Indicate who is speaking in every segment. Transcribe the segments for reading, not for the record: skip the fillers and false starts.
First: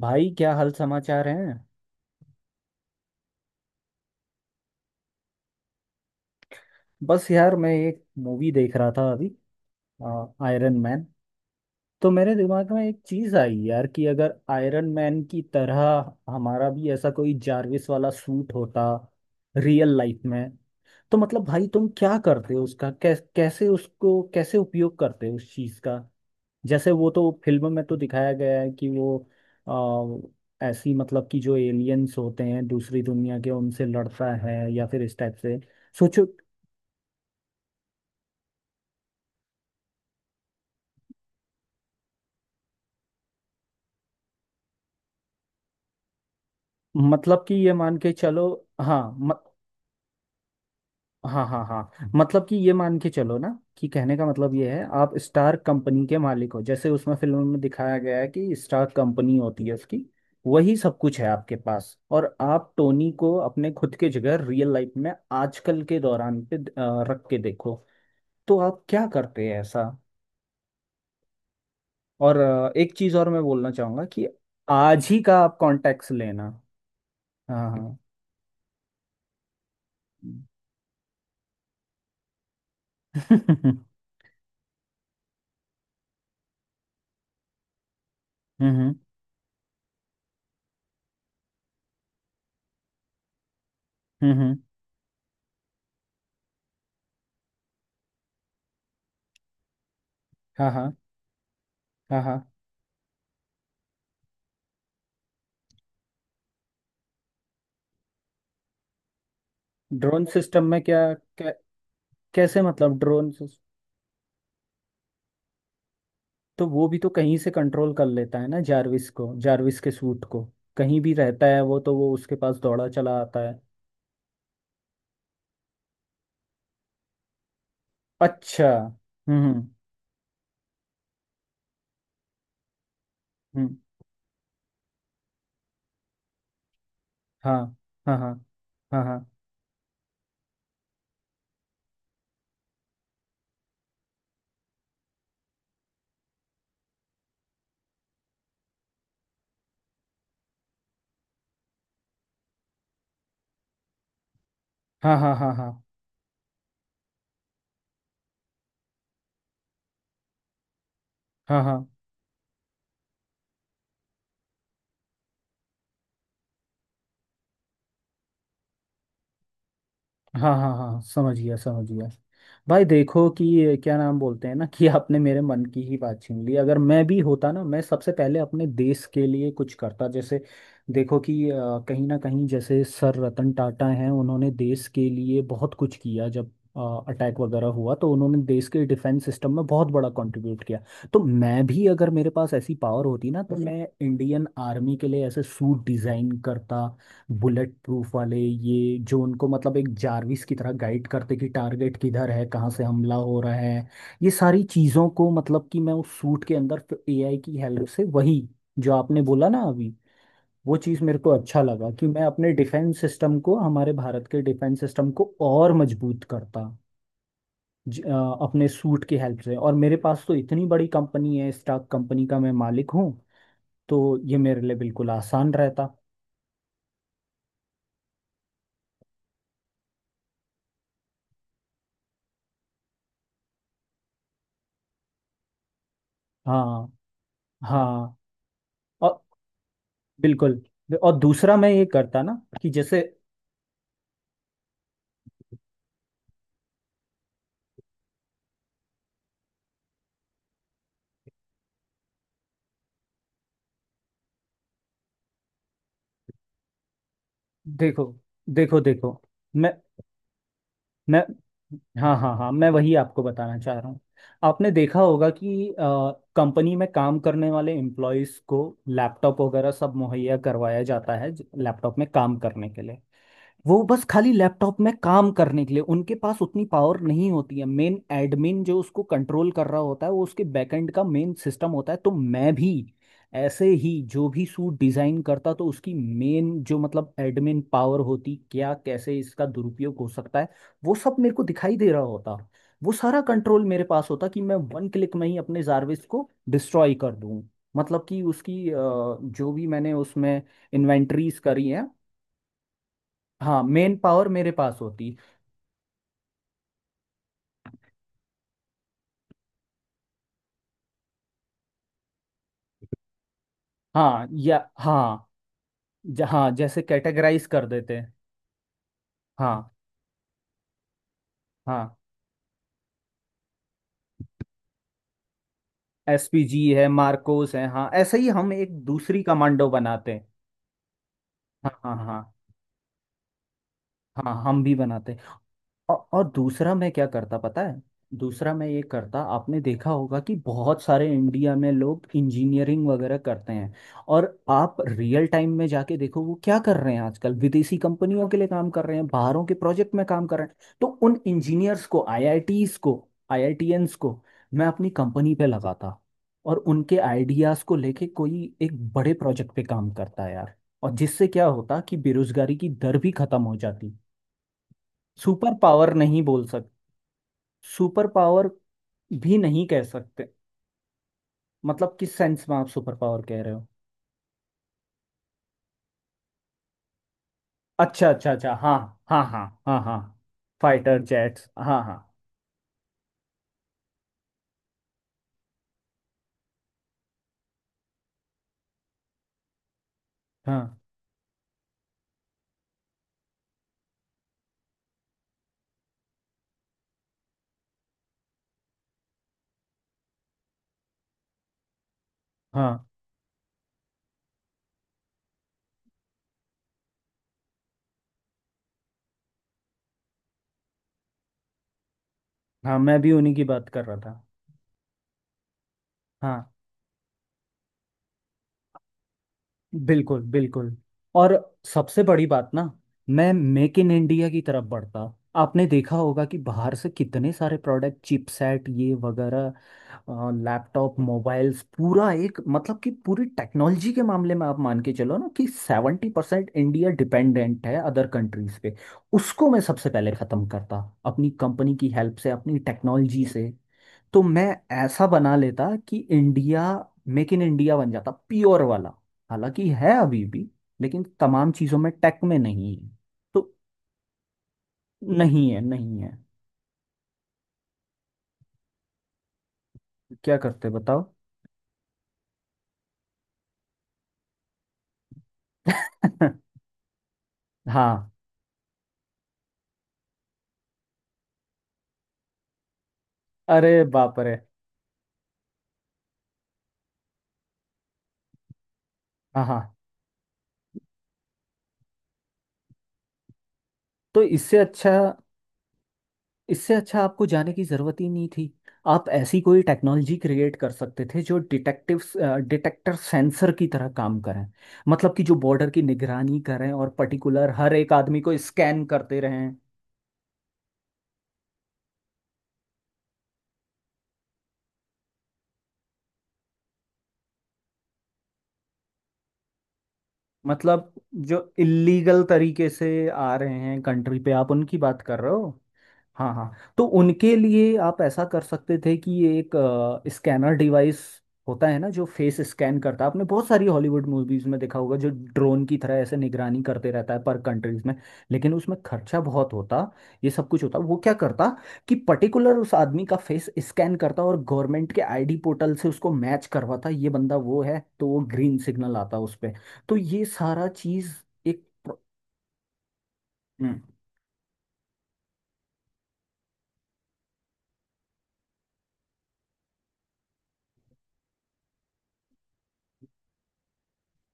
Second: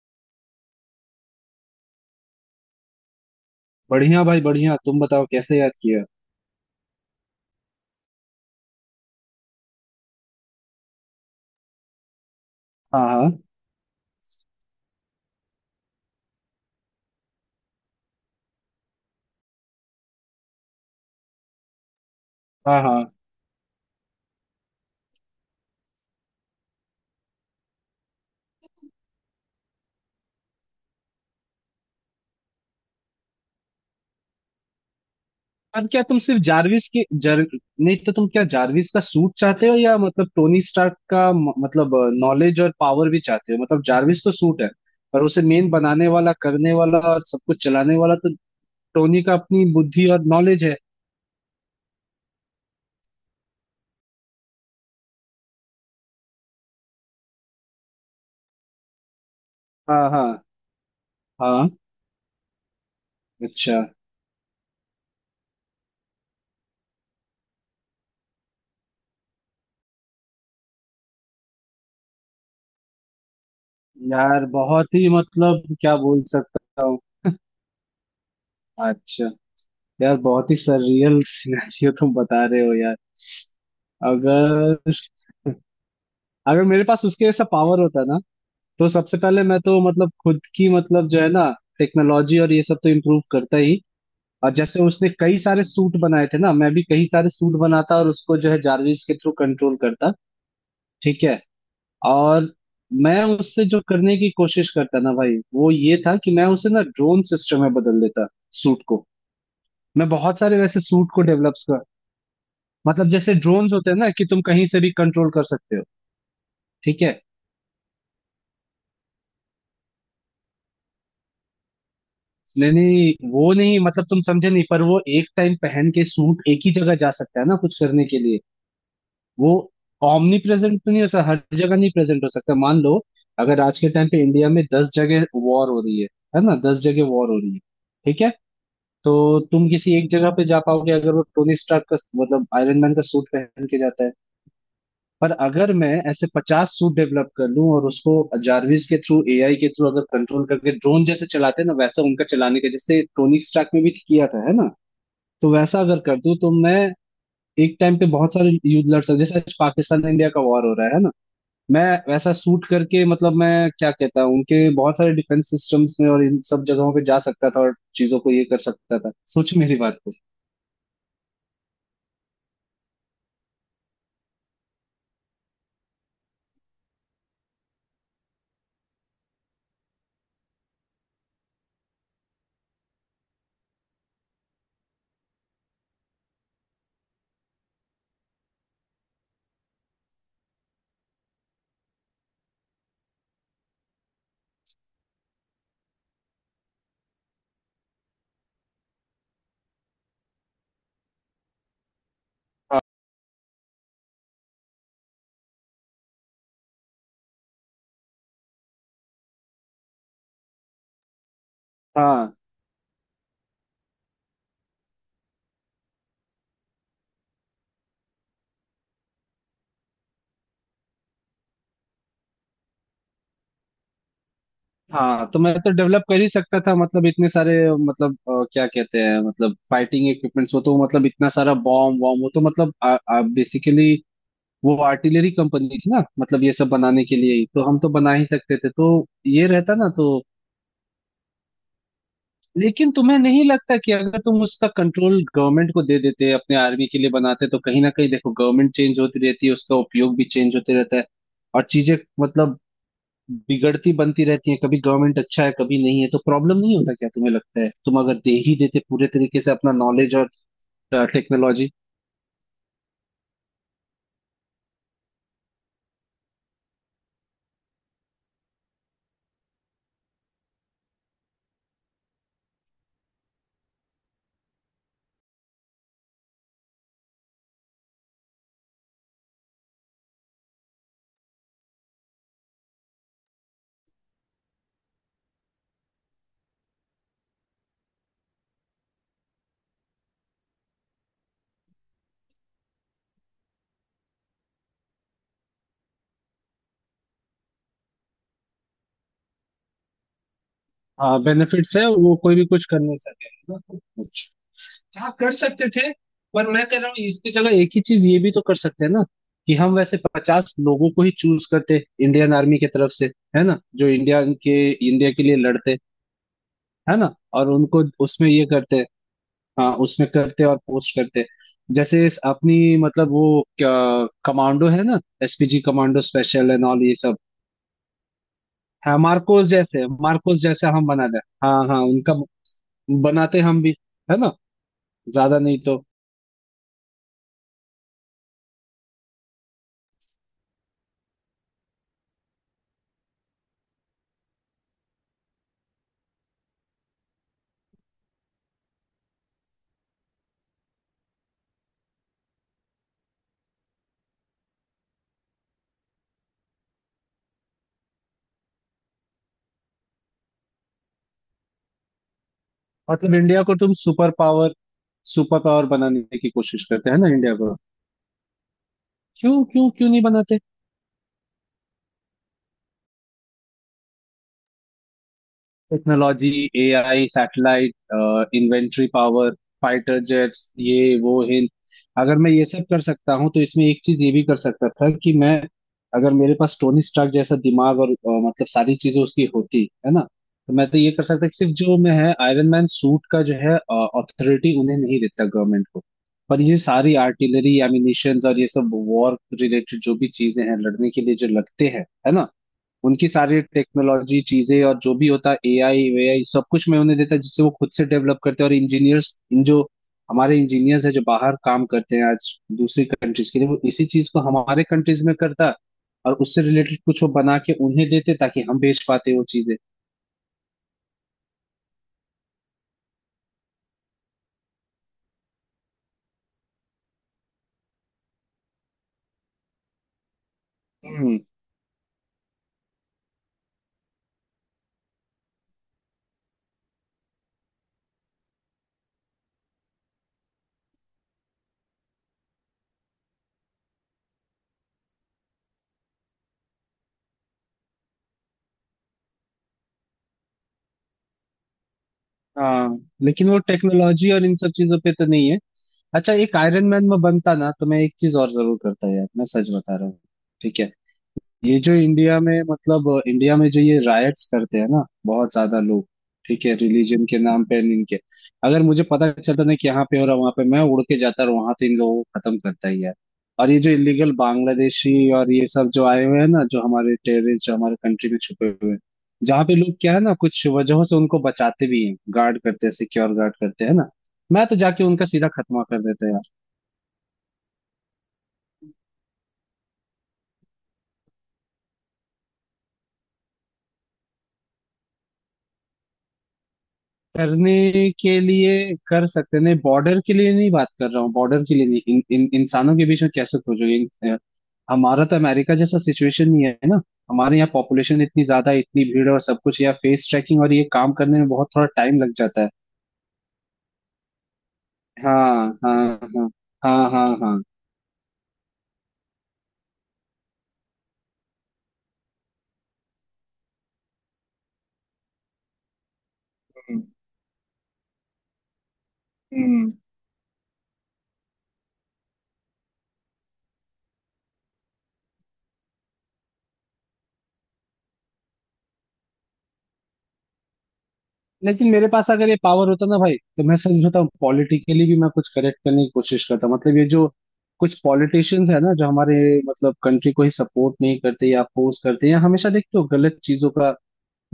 Speaker 1: भाई, क्या हाल समाचार हैं।
Speaker 2: बढ़िया भाई, बढ़िया। तुम बताओ, कैसे याद किया?
Speaker 1: बस यार, मैं एक मूवी देख रहा था अभी। Iron man. तो मेरे दिमाग में एक
Speaker 2: हाँ,
Speaker 1: चीज
Speaker 2: हाँ।
Speaker 1: आई यार कि अगर आयरन मैन की तरह हमारा भी ऐसा कोई जारविस वाला सूट होता रियल लाइफ में। तो मतलब भाई, तुम क्या करते हो
Speaker 2: हाँ,
Speaker 1: उसका
Speaker 2: हाँ।
Speaker 1: कैसे उसको कैसे उपयोग करते हो उस चीज का? जैसे वो तो फिल्म में तो दिखाया गया है कि वो ऐसी मतलब कि जो एलियंस होते हैं दूसरी दुनिया के उनसे लड़ता है या फिर इस टाइप से।
Speaker 2: अब क्या तुम
Speaker 1: सोचो।
Speaker 2: सिर्फ जारविस के जर नहीं तो तुम क्या जारविस का सूट चाहते हो, या मतलब टोनी स्टार्क का मतलब नॉलेज और पावर भी चाहते हो? मतलब जारविस तो सूट है, पर उसे मेन बनाने वाला, करने वाला और सब
Speaker 1: मतलब कि
Speaker 2: कुछ
Speaker 1: ये
Speaker 2: चलाने
Speaker 1: मान के
Speaker 2: वाला तो
Speaker 1: चलो। हाँ,
Speaker 2: टोनी का अपनी बुद्धि और नॉलेज है।
Speaker 1: हाँ हाँ हाँ मतलब कि ये मान के चलो ना कि कहने का मतलब ये है, आप स्टार कंपनी के मालिक हो। जैसे उसमें फिल्म में दिखाया गया है कि स्टार कंपनी होती है उसकी,
Speaker 2: हाँ, हाँ,
Speaker 1: वही सब कुछ है आपके
Speaker 2: हाँ।
Speaker 1: पास। और आप टोनी को अपने
Speaker 2: अच्छा।
Speaker 1: खुद के जगह रियल लाइफ में आजकल के दौरान पे रख के देखो। तो आप क्या करते हैं ऐसा? और एक चीज और मैं बोलना चाहूंगा कि
Speaker 2: यार, बहुत
Speaker 1: आज
Speaker 2: ही
Speaker 1: ही का आप
Speaker 2: मतलब क्या
Speaker 1: कॉन्टेक्ट
Speaker 2: बोल
Speaker 1: लेना।
Speaker 2: सकता हूँ।
Speaker 1: हाँ हाँ।
Speaker 2: अच्छा। यार, बहुत ही सररियल सिनेरियो तुम बता रहे हो यार।
Speaker 1: हम्म।
Speaker 2: अगर अगर मेरे पास उसके जैसा पावर होता ना, तो
Speaker 1: हम्म।
Speaker 2: सबसे पहले मैं तो मतलब खुद की, मतलब जो है ना, टेक्नोलॉजी और ये सब तो इम्प्रूव करता ही।
Speaker 1: हम्म,
Speaker 2: और
Speaker 1: हम्म।
Speaker 2: जैसे उसने कई सारे सूट बनाए थे ना, मैं भी कई सारे सूट बनाता और उसको जो है जारविस के थ्रू कंट्रोल करता।
Speaker 1: हाँ हाँ
Speaker 2: ठीक है।
Speaker 1: हाँ हाँ।
Speaker 2: और मैं उससे जो करने की कोशिश करता ना भाई, वो ये था कि मैं उसे ना ड्रोन सिस्टम में बदल देता, सूट को। मैं
Speaker 1: ड्रोन
Speaker 2: बहुत सारे
Speaker 1: सिस्टम
Speaker 2: वैसे
Speaker 1: में
Speaker 2: सूट
Speaker 1: क्या,
Speaker 2: को
Speaker 1: क्या?
Speaker 2: डेवलप कर।
Speaker 1: कैसे मतलब
Speaker 2: मतलब
Speaker 1: ड्रोन
Speaker 2: जैसे ड्रोन्स होते हैं ना कि तुम कहीं से भी कंट्रोल कर सकते हो।
Speaker 1: तो वो भी
Speaker 2: ठीक
Speaker 1: तो
Speaker 2: है।
Speaker 1: कहीं से कंट्रोल कर लेता है ना जारविस को, जारविस के सूट को। कहीं भी रहता है वो, तो वो उसके पास
Speaker 2: नहीं,
Speaker 1: दौड़ा चला
Speaker 2: नहीं,
Speaker 1: आता
Speaker 2: वो
Speaker 1: है।
Speaker 2: नहीं, मतलब तुम समझे नहीं। पर वो एक टाइम पहन के सूट एक ही जगह जा सकता है ना कुछ करने के लिए।
Speaker 1: अच्छा।
Speaker 2: वो
Speaker 1: हम्म।
Speaker 2: ऑमनी प्रेजेंट तो नहीं हो सकता, हर जगह नहीं प्रेजेंट हो सकता। मान लो अगर
Speaker 1: हम्म।
Speaker 2: आज के टाइम पे इंडिया में 10 जगह वॉर हो रही है ना, 10 जगह वॉर हो रही
Speaker 1: हाँ
Speaker 2: है,
Speaker 1: हाँ
Speaker 2: ठीक है,
Speaker 1: हाँ हाँ।
Speaker 2: तो
Speaker 1: हाँ
Speaker 2: तुम किसी एक जगह पे जा पाओगे अगर वो टोनी स्टार्क का, मतलब आयरन मैन का सूट पहन के जाता है। पर अगर मैं ऐसे 50 सूट डेवलप कर लूं और उसको जारविस के थ्रू, एआई के थ्रू अगर कंट्रोल करके ड्रोन जैसे चलाते हैं ना वैसा, उनका चलाने का जैसे टोनिक स्टार्क में भी किया था, है ना,
Speaker 1: हाँ हाँ
Speaker 2: तो
Speaker 1: हाँ। हाँ
Speaker 2: वैसा अगर कर दूं तो मैं एक टाइम पे बहुत सारे युद्ध लड़ सकता। जैसे आज पाकिस्तान इंडिया का वॉर हो रहा है ना,
Speaker 1: हाँ हाँ
Speaker 2: मैं वैसा सूट करके, मतलब मैं क्या कहता हूँ, उनके बहुत सारे डिफेंस सिस्टम्स में और इन सब जगहों पे जा सकता था और चीजों को ये कर सकता था। सोच मेरी बात को।
Speaker 1: हाँ। हाँ हाँ, समझ गया समझ गया। भाई देखो कि ये क्या नाम बोलते हैं ना कि आपने मेरे मन की ही बात छीन ली। अगर मैं भी होता ना, मैं सबसे पहले अपने देश के लिए कुछ करता। जैसे देखो कि कहीं ना कहीं जैसे सर रतन टाटा हैं, उन्होंने देश के लिए बहुत कुछ किया। जब अटैक वगैरह हुआ तो उन्होंने देश के डिफेंस सिस्टम में बहुत बड़ा कंट्रीब्यूट किया। तो मैं भी अगर मेरे पास ऐसी पावर होती ना, तो मैं इंडियन आर्मी के लिए ऐसे सूट डिज़ाइन करता। बुलेट प्रूफ वाले, ये जो उनको मतलब एक जारविस की तरह गाइड करते कि टारगेट किधर है, कहाँ
Speaker 2: हाँ,
Speaker 1: से हमला हो रहा है, ये सारी चीज़ों को। मतलब कि मैं उस सूट के अंदर एआई की हेल्प से वही जो आपने बोला ना अभी, वो चीज़ मेरे को अच्छा लगा कि मैं
Speaker 2: हाँ,
Speaker 1: अपने डिफेंस सिस्टम को, हमारे भारत के डिफेंस सिस्टम को और मजबूत करता अपने सूट की हेल्प से। और मेरे पास तो इतनी बड़ी कंपनी है, स्टॉक कंपनी का मैं मालिक हूँ। तो ये मेरे लिए बिल्कुल
Speaker 2: हाँ। तो
Speaker 1: आसान
Speaker 2: मैं तो
Speaker 1: रहता।
Speaker 2: डेवलप कर ही सकता था, मतलब इतने सारे, मतलब क्या कहते हैं, मतलब फाइटिंग इक्विपमेंट्स हो, तो मतलब इतना सारा बॉम्ब वॉम्ब, वो तो मतलब बेसिकली वो आर्टिलरी कंपनी थी ना, मतलब ये सब
Speaker 1: हाँ
Speaker 2: बनाने के लिए ही तो, हम तो बना
Speaker 1: हाँ,
Speaker 2: ही सकते थे, तो ये रहता ना तो।
Speaker 1: बिल्कुल। और दूसरा मैं ये करता ना, कि
Speaker 2: लेकिन
Speaker 1: जैसे
Speaker 2: तुम्हें नहीं लगता कि अगर तुम उसका कंट्रोल गवर्नमेंट को दे देते, अपने आर्मी के लिए बनाते, तो कहीं ना कहीं देखो गवर्नमेंट चेंज होती रहती है, उसका उपयोग भी चेंज होते रहता है और चीजें मतलब बिगड़ती बनती रहती है, कभी गवर्नमेंट अच्छा है कभी नहीं है, तो प्रॉब्लम नहीं होता क्या? तुम्हें लगता है तुम
Speaker 1: देखो
Speaker 2: अगर दे ही देते
Speaker 1: देखो
Speaker 2: पूरे
Speaker 1: देखो,
Speaker 2: तरीके से अपना
Speaker 1: मैं
Speaker 2: नॉलेज और
Speaker 1: मैं
Speaker 2: टेक्नोलॉजी।
Speaker 1: हाँ हाँ हाँ, मैं वही आपको बताना चाह रहा हूँ। आपने देखा होगा कि कंपनी में काम करने वाले एम्प्लॉयज़ को लैपटॉप वगैरह सब मुहैया करवाया जाता है, लैपटॉप में काम करने के लिए। वो बस खाली लैपटॉप में काम करने के लिए, उनके पास उतनी पावर नहीं होती है। मेन एडमिन जो उसको कंट्रोल कर रहा होता है, वो उसके बैकएंड का मेन सिस्टम होता है। तो मैं भी ऐसे ही जो भी सूट डिजाइन करता, तो उसकी मेन जो मतलब एडमिन पावर होती, क्या कैसे इसका दुरुपयोग हो सकता है वो सब मेरे को दिखाई दे रहा होता। वो सारा कंट्रोल मेरे पास होता कि मैं वन क्लिक में ही अपने जारविस को डिस्ट्रॉय कर दूं। मतलब कि उसकी जो भी मैंने उसमें
Speaker 2: हाँ
Speaker 1: इन्वेंट्रीज करी
Speaker 2: बेनिफिट्स है,
Speaker 1: हैं।
Speaker 2: वो कोई भी कुछ कर नहीं सके, है ना,
Speaker 1: हाँ,
Speaker 2: तो
Speaker 1: मेन पावर
Speaker 2: कुछ।
Speaker 1: मेरे पास
Speaker 2: हाँ,
Speaker 1: होती।
Speaker 2: कर सकते थे। पर मैं कह रहा हूँ इसकी जगह एक ही चीज ये भी तो कर सकते हैं ना, कि हम वैसे 50 लोगों को ही चूज करते इंडियन आर्मी की तरफ से, है ना, जो
Speaker 1: हाँ या
Speaker 2: इंडिया के
Speaker 1: हाँ।
Speaker 2: लिए लड़ते,
Speaker 1: हाँ, जैसे
Speaker 2: है ना,
Speaker 1: कैटेगराइज
Speaker 2: और
Speaker 1: कर
Speaker 2: उनको
Speaker 1: देते हैं।
Speaker 2: उसमें ये करते।
Speaker 1: हाँ
Speaker 2: हाँ, उसमें करते और पोस्ट करते,
Speaker 1: हाँ।
Speaker 2: जैसे इस अपनी मतलब वो क्या, कमांडो है ना, SPG commando, special
Speaker 1: SPG
Speaker 2: and all
Speaker 1: है,
Speaker 2: ये सब।
Speaker 1: मार्कोस है, हाँ ऐसे ही हम एक
Speaker 2: हाँ,
Speaker 1: दूसरी
Speaker 2: मार्कोस
Speaker 1: कमांडो
Speaker 2: जैसे,
Speaker 1: बनाते हैं।
Speaker 2: मार्कोस जैसे हम बना दे। हाँ,
Speaker 1: हाँ
Speaker 2: हाँ,
Speaker 1: हाँ
Speaker 2: उनका
Speaker 1: हाँ
Speaker 2: बनाते हम भी, है ना,
Speaker 1: हाँ। हम भी बनाते हैं।
Speaker 2: ज्यादा नहीं तो।
Speaker 1: और दूसरा मैं क्या करता पता है? दूसरा मैं ये करता, आपने देखा होगा कि बहुत सारे इंडिया में लोग इंजीनियरिंग वगैरह करते हैं। और आप रियल टाइम में जाके देखो वो क्या कर रहे हैं आजकल। विदेशी कंपनियों के लिए काम कर रहे हैं, बाहरों के प्रोजेक्ट में काम कर रहे हैं। तो उन इंजीनियर्स को, आईआईटीज को, आईआईटीएंस को मैं अपनी कंपनी पे लगाता, और उनके आइडियाज को लेके कोई एक बड़े प्रोजेक्ट पे काम करता यार। और जिससे क्या होता कि बेरोजगारी की दर भी
Speaker 2: मतलब
Speaker 1: खत्म
Speaker 2: इंडिया
Speaker 1: हो
Speaker 2: को तुम
Speaker 1: जाती।
Speaker 2: Super power, super
Speaker 1: super
Speaker 2: power
Speaker 1: power
Speaker 2: बनाने
Speaker 1: नहीं
Speaker 2: की
Speaker 1: बोल
Speaker 2: कोशिश
Speaker 1: सकते।
Speaker 2: करते हैं ना इंडिया को।
Speaker 1: सुपर पावर भी
Speaker 2: क्यों,
Speaker 1: नहीं
Speaker 2: क्यों,
Speaker 1: कह
Speaker 2: क्यों नहीं
Speaker 1: सकते।
Speaker 2: बनाते?
Speaker 1: मतलब किस सेंस में आप सुपर पावर कह रहे हो?
Speaker 2: टेक्नोलॉजी, एआई,
Speaker 1: अच्छा अच्छा
Speaker 2: सैटेलाइट,
Speaker 1: अच्छा, हाँ।
Speaker 2: इन्वेंट्री
Speaker 1: हाँ
Speaker 2: पावर,
Speaker 1: हाँ हाँ हाँ।
Speaker 2: फाइटर जेट्स, ये
Speaker 1: फाइटर
Speaker 2: वो इन।
Speaker 1: जेट्स, हाँ हाँ।
Speaker 2: अगर मैं ये सब कर सकता हूँ तो इसमें एक चीज ये भी कर सकता था कि मैं, अगर मेरे पास टोनी स्टार्क जैसा दिमाग और मतलब सारी चीजें उसकी होती, है ना, तो मैं तो
Speaker 1: हाँ
Speaker 2: ये कर सकता कि सिर्फ जो मैं है आयरन मैन सूट का जो है अथॉरिटी, उन्हें नहीं देता गवर्नमेंट को। पर ये सारी आर्टिलरी, एमिनिशंस और ये सब वॉर रिलेटेड जो भी चीजें हैं लड़ने के लिए जो लगते हैं, है ना,
Speaker 1: हाँ
Speaker 2: उनकी सारी टेक्नोलॉजी चीजें और जो भी होता एआई वेआई, सब कुछ मैं उन्हें देता, जिससे वो खुद से डेवलप करते हैं। और इंजीनियर्स इन जो हमारे इंजीनियर्स है जो बाहर काम करते हैं आज
Speaker 1: हाँ
Speaker 2: दूसरी
Speaker 1: मैं भी
Speaker 2: कंट्रीज
Speaker 1: उन्हीं
Speaker 2: के
Speaker 1: की
Speaker 2: लिए, वो
Speaker 1: बात कर
Speaker 2: इसी
Speaker 1: रहा
Speaker 2: चीज को
Speaker 1: था।
Speaker 2: हमारे कंट्रीज में करता, और उससे
Speaker 1: हाँ
Speaker 2: रिलेटेड कुछ वो बना के उन्हें देते ताकि हम बेच पाते वो चीजें।
Speaker 1: बिल्कुल बिल्कुल। और सबसे बड़ी बात ना, मैं मेक इन इंडिया की तरफ बढ़ता। आपने देखा होगा कि बाहर से कितने सारे प्रोडक्ट, चिपसेट, ये वगैरह, लैपटॉप,
Speaker 2: हम्म।
Speaker 1: मोबाइल्स, पूरा एक मतलब कि पूरी टेक्नोलॉजी के मामले में आप मान के चलो ना कि 70% इंडिया डिपेंडेंट है अदर कंट्रीज पे। उसको मैं सबसे पहले ख़त्म करता, अपनी कंपनी की हेल्प से, अपनी टेक्नोलॉजी से। तो मैं ऐसा बना लेता कि इंडिया मेक इन इंडिया बन जाता प्योर वाला। हालांकि है अभी भी, लेकिन तमाम चीज़ों में, टेक में
Speaker 2: हाँ,
Speaker 1: नहीं है।
Speaker 2: लेकिन वो
Speaker 1: तो
Speaker 2: टेक्नोलॉजी और इन सब चीजों पे तो नहीं है।
Speaker 1: नहीं है, नहीं है।
Speaker 2: अच्छा, एक आयरन मैन में बनता ना तो मैं एक चीज और जरूर करता यार, मैं सच बता रहा हूँ।
Speaker 1: क्या
Speaker 2: ठीक
Speaker 1: करते,
Speaker 2: है,
Speaker 1: बताओ?
Speaker 2: ये जो इंडिया में, मतलब इंडिया में जो ये रायट्स करते हैं ना बहुत ज्यादा लोग, ठीक है, रिलीजन के नाम पे, और इनके,
Speaker 1: हाँ।
Speaker 2: अगर मुझे पता चलता ना कि यहाँ पे हो रहा, वहां पे मैं उड़ के जाता और वहां तो इन लोगों को खत्म करता ही है। और ये जो
Speaker 1: अरे
Speaker 2: इलीगल
Speaker 1: बाप रे।
Speaker 2: बांग्लादेशी और ये सब जो आए हुए हैं ना, जो हमारे टेररिस्ट जो हमारे कंट्री में छुपे हुए हैं, जहाँ
Speaker 1: हाँ
Speaker 2: पे
Speaker 1: हाँ,
Speaker 2: लोग क्या है ना, कुछ वजहों से उनको बचाते भी हैं, गार्ड करते हैं, सिक्योर गार्ड करते हैं ना,
Speaker 1: तो
Speaker 2: मैं तो
Speaker 1: इससे
Speaker 2: जाके
Speaker 1: अच्छा,
Speaker 2: उनका सीधा खत्मा कर देता।
Speaker 1: इससे अच्छा आपको जाने की ज़रूरत ही नहीं थी। आप ऐसी कोई टेक्नोलॉजी क्रिएट कर सकते थे जो डिटेक्टिव्स, डिटेक्टर सेंसर की तरह काम करें। मतलब कि जो बॉर्डर की निगरानी करें और पर्टिकुलर हर
Speaker 2: करने
Speaker 1: एक
Speaker 2: के
Speaker 1: आदमी को
Speaker 2: लिए
Speaker 1: स्कैन
Speaker 2: कर
Speaker 1: करते
Speaker 2: सकते हैं, नहीं,
Speaker 1: रहें।
Speaker 2: बॉर्डर के लिए नहीं बात कर रहा हूँ, बॉर्डर के लिए नहीं, इन इंसानों के बीच में कैसे खोजोगे हमारा तो अमेरिका जैसा सिचुएशन नहीं है ना। हमारे यहाँ पॉपुलेशन इतनी ज्यादा है, इतनी भीड़ और सब कुछ, यहाँ फेस ट्रैकिंग और ये
Speaker 1: मतलब
Speaker 2: काम करने में
Speaker 1: जो
Speaker 2: बहुत थोड़ा टाइम लग
Speaker 1: इल्लीगल
Speaker 2: जाता है।
Speaker 1: तरीके से आ रहे हैं कंट्री पे, आप उनकी बात कर रहे
Speaker 2: हाँ,
Speaker 1: हो?
Speaker 2: हाँ,
Speaker 1: हाँ हाँ। तो
Speaker 2: हाँ, हाँ, हाँ,
Speaker 1: उनके
Speaker 2: हाँ।
Speaker 1: लिए आप ऐसा कर सकते थे कि ये एक स्कैनर डिवाइस होता है ना, जो फेस स्कैन करता है। आपने बहुत सारी हॉलीवुड मूवीज में देखा होगा, जो ड्रोन की तरह ऐसे निगरानी
Speaker 2: हम्म,
Speaker 1: करते रहता है पर कंट्रीज में। लेकिन उसमें खर्चा बहुत
Speaker 2: हम्म।
Speaker 1: होता, ये सब कुछ होता। वो क्या करता कि पर्टिकुलर उस आदमी का फेस स्कैन करता और गवर्नमेंट के आईडी पोर्टल से उसको मैच करवाता, ये बंदा वो है तो वो ग्रीन सिग्नल आता उस पर। तो ये सारा चीज़। एक
Speaker 2: लेकिन मेरे
Speaker 1: प्र-
Speaker 2: पास अगर ये पावर होता ना भाई, तो मैं सच
Speaker 1: हम्म।
Speaker 2: बताऊं, पॉलिटिकली भी मैं कुछ करेक्ट करने की कोशिश करता। मतलब ये जो कुछ पॉलिटिशियंस है ना जो हमारे मतलब कंट्री को ही सपोर्ट नहीं करते या अपोज करते हैं, या हमेशा देखते हो गलत चीजों का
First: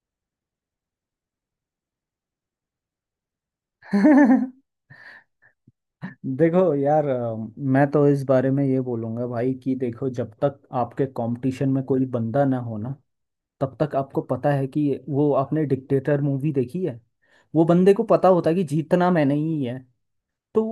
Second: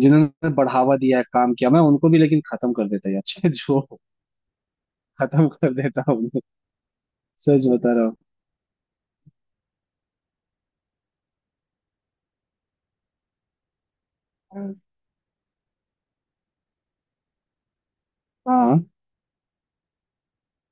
Speaker 2: जिन्होंने बढ़ावा दिया है, काम किया, मैं उनको भी लेकिन खत्म कर देता यार जो, खत्म कर देता हूँ,
Speaker 1: देखो यार,
Speaker 2: सच
Speaker 1: मैं
Speaker 2: बता
Speaker 1: तो
Speaker 2: रहा
Speaker 1: इस बारे में ये बोलूंगा भाई कि देखो, जब तक आपके कंपटीशन में कोई बंदा ना हो ना, तब तक आपको पता है
Speaker 2: हूँ।
Speaker 1: कि, वो आपने डिक्टेटर मूवी देखी है, वो बंदे को पता होता है कि
Speaker 2: हाँ,
Speaker 1: जीतना मैंने ही है। तो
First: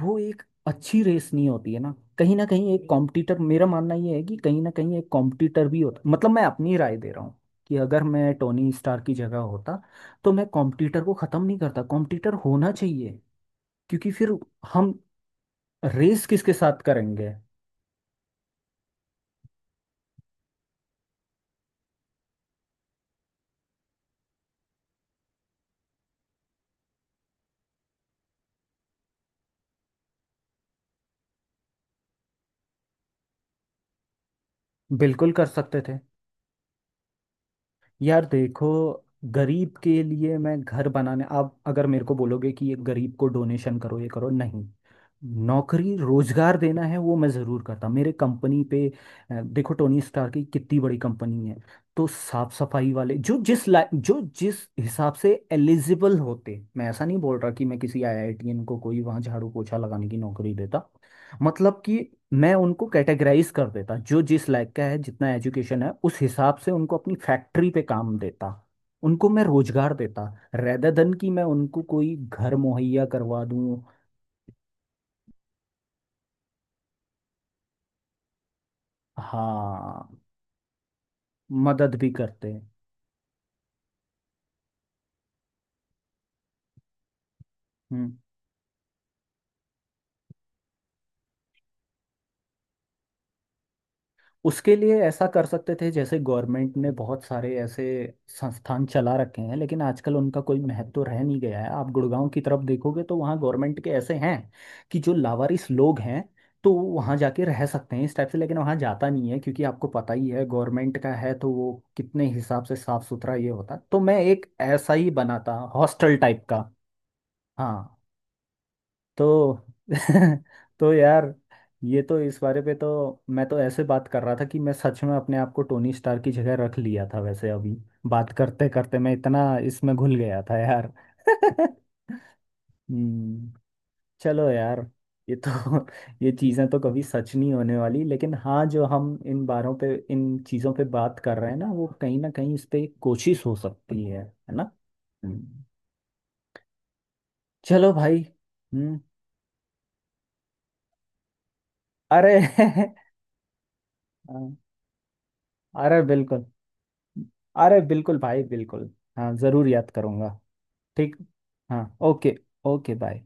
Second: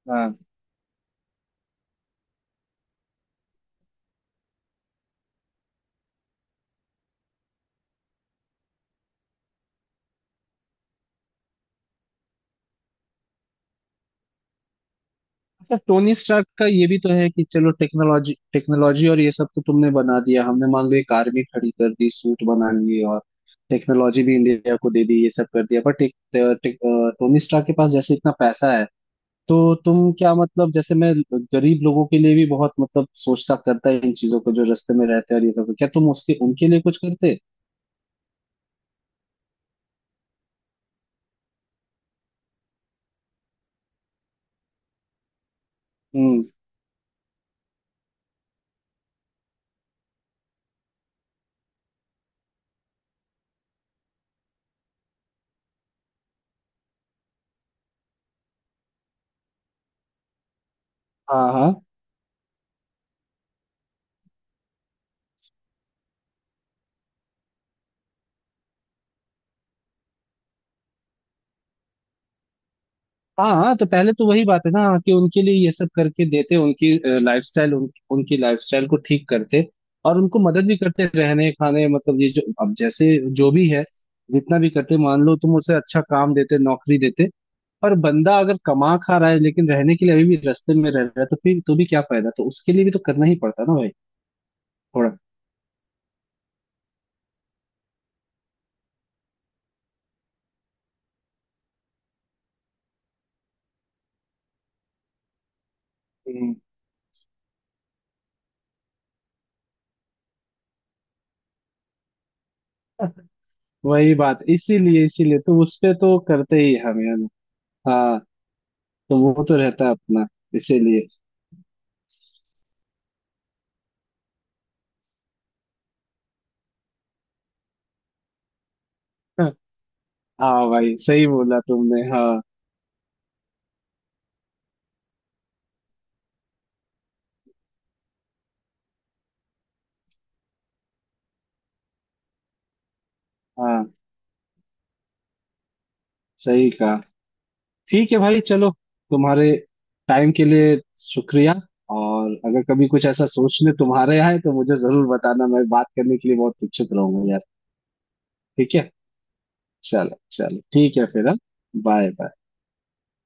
Speaker 1: वो
Speaker 2: हाँ।
Speaker 1: एक अच्छी रेस नहीं होती है ना। कहीं ना कहीं एक कॉम्पिटिटर, मेरा मानना ये है कि कहीं ना कहीं एक कॉम्पिटिटर भी होता। मतलब मैं अपनी राय दे रहा हूँ कि अगर मैं टोनी स्टार की जगह होता, तो मैं कॉम्पिटिटर को ख़त्म नहीं करता, कॉम्पिटिटर होना चाहिए। क्योंकि फिर हम
Speaker 2: अच्छा, टोनी
Speaker 1: रेस
Speaker 2: स्टार्क
Speaker 1: किसके
Speaker 2: का
Speaker 1: साथ
Speaker 2: ये भी तो है
Speaker 1: करेंगे?
Speaker 2: कि चलो टेक्नोलॉजी, टेक्नोलॉजी और ये सब तो तुमने बना दिया, हमने मान लो एक आर्मी खड़ी कर दी, सूट बना लिए और टेक्नोलॉजी भी इंडिया को दे दी, ये सब कर दिया, बट एक टे- टे- अ, टोनी स्टार्क के पास जैसे इतना पैसा है, तो तुम क्या, मतलब जैसे मैं गरीब लोगों के लिए भी बहुत मतलब सोचता, करता है इन चीजों को जो रास्ते में
Speaker 1: बिल्कुल
Speaker 2: रहते हैं
Speaker 1: कर
Speaker 2: और ये सब,
Speaker 1: सकते
Speaker 2: क्या
Speaker 1: थे।
Speaker 2: तुम उसके उनके लिए कुछ करते?
Speaker 1: यार देखो, गरीब के लिए मैं घर बनाने, आप अगर मेरे को बोलोगे कि ये गरीब को डोनेशन करो ये करो, नहीं। नौकरी,
Speaker 2: हम्म।
Speaker 1: रोजगार देना है, वो मैं ज़रूर करता मेरे कंपनी पे। देखो टोनी स्टार की कितनी बड़ी कंपनी है। तो साफ सफाई वाले जो जिस ला जो जिस हिसाब से एलिजिबल होते, मैं ऐसा नहीं बोल रहा कि मैं किसी आईआईटीएन को कोई वहाँ झाड़ू पोछा लगाने की नौकरी देता।
Speaker 2: हाँ, हाँ,
Speaker 1: मतलब कि मैं उनको कैटेगराइज कर देता, जो जिस लायक का है, जितना एजुकेशन है उस हिसाब से उनको अपनी फैक्ट्री पे काम देता। उनको मैं रोजगार देता, रेदर देन कि मैं उनको कोई घर मुहैया करवा
Speaker 2: हाँ, हाँ,
Speaker 1: दूं।
Speaker 2: तो पहले तो वही बात है ना कि उनके लिए ये सब करके देते, उनकी लाइफस्टाइल, उनकी लाइफस्टाइल को ठीक करते, और
Speaker 1: हाँ,
Speaker 2: उनको मदद भी करते रहने, खाने,
Speaker 1: मदद भी
Speaker 2: मतलब ये जो
Speaker 1: करते हैं।
Speaker 2: अब जैसे, जो भी है जितना भी करते, मान लो तुम उसे अच्छा काम देते, नौकरी देते, पर
Speaker 1: हम्म।
Speaker 2: बंदा अगर कमा खा रहा है लेकिन रहने के लिए अभी भी रास्ते में रह रहा है, तो फिर तो भी क्या फायदा? तो उसके लिए भी तो करना ही पड़ता ना भाई,
Speaker 1: उसके लिए
Speaker 2: थोड़ा।
Speaker 1: ऐसा कर सकते थे जैसे गवर्नमेंट ने बहुत सारे ऐसे संस्थान चला रखे हैं, लेकिन आजकल उनका कोई महत्व रह नहीं गया है। आप गुड़गांव की तरफ देखोगे तो वहाँ गवर्नमेंट के ऐसे हैं कि जो लावारिस लोग हैं,
Speaker 2: हम्म,
Speaker 1: तो वो वहाँ जाके रह सकते हैं इस टाइप से। लेकिन वहाँ जाता नहीं है, क्योंकि आपको पता ही है गवर्नमेंट का है तो वो कितने हिसाब से साफ सुथरा ये होता। तो
Speaker 2: वही
Speaker 1: मैं
Speaker 2: बात,
Speaker 1: एक ऐसा
Speaker 2: इसीलिए,
Speaker 1: ही बनाता
Speaker 2: तो उस पे
Speaker 1: हॉस्टल
Speaker 2: तो
Speaker 1: टाइप का।
Speaker 2: करते ही हम यार।
Speaker 1: हाँ,
Speaker 2: हाँ, तो वो तो
Speaker 1: तो
Speaker 2: रहता है अपना,
Speaker 1: तो
Speaker 2: इसीलिए।
Speaker 1: यार, ये तो इस बारे पे तो, मैं तो ऐसे बात कर रहा था कि मैं सच में अपने आप को टोनी स्टार की जगह रख लिया था वैसे अभी। बात करते करते मैं इतना इसमें घुल गया था
Speaker 2: हाँ
Speaker 1: यार।
Speaker 2: भाई, सही बोला तुमने, हाँ।
Speaker 1: हम्म। चलो यार, ये तो ये चीज़ें तो कभी सच नहीं होने वाली, लेकिन हाँ, जो हम इन बारों पे, इन चीज़ों पे बात कर रहे हैं ना, वो कहीं ना कहीं इस पे एक कोशिश हो
Speaker 2: हाँ,
Speaker 1: सकती है ना। हम्म।
Speaker 2: सही कहा।
Speaker 1: चलो
Speaker 2: ठीक है
Speaker 1: भाई।
Speaker 2: भाई चलो,
Speaker 1: हम्म।
Speaker 2: तुम्हारे टाइम के लिए शुक्रिया। और
Speaker 1: अरे
Speaker 2: अगर कभी कुछ ऐसा सोचने तुम्हारे यहाँ है तो
Speaker 1: हाँ,
Speaker 2: मुझे जरूर बताना, मैं बात
Speaker 1: अरे
Speaker 2: करने के लिए
Speaker 1: बिल्कुल,
Speaker 2: बहुत उत्सुक रहूंगा यार।
Speaker 1: अरे बिल्कुल भाई
Speaker 2: ठीक है,
Speaker 1: बिल्कुल। हाँ, ज़रूर याद
Speaker 2: चलो
Speaker 1: करूँगा।
Speaker 2: चलो, ठीक है
Speaker 1: ठीक।
Speaker 2: फिर, हाँ।
Speaker 1: हाँ
Speaker 2: बाय।
Speaker 1: ओके। Okay, bye.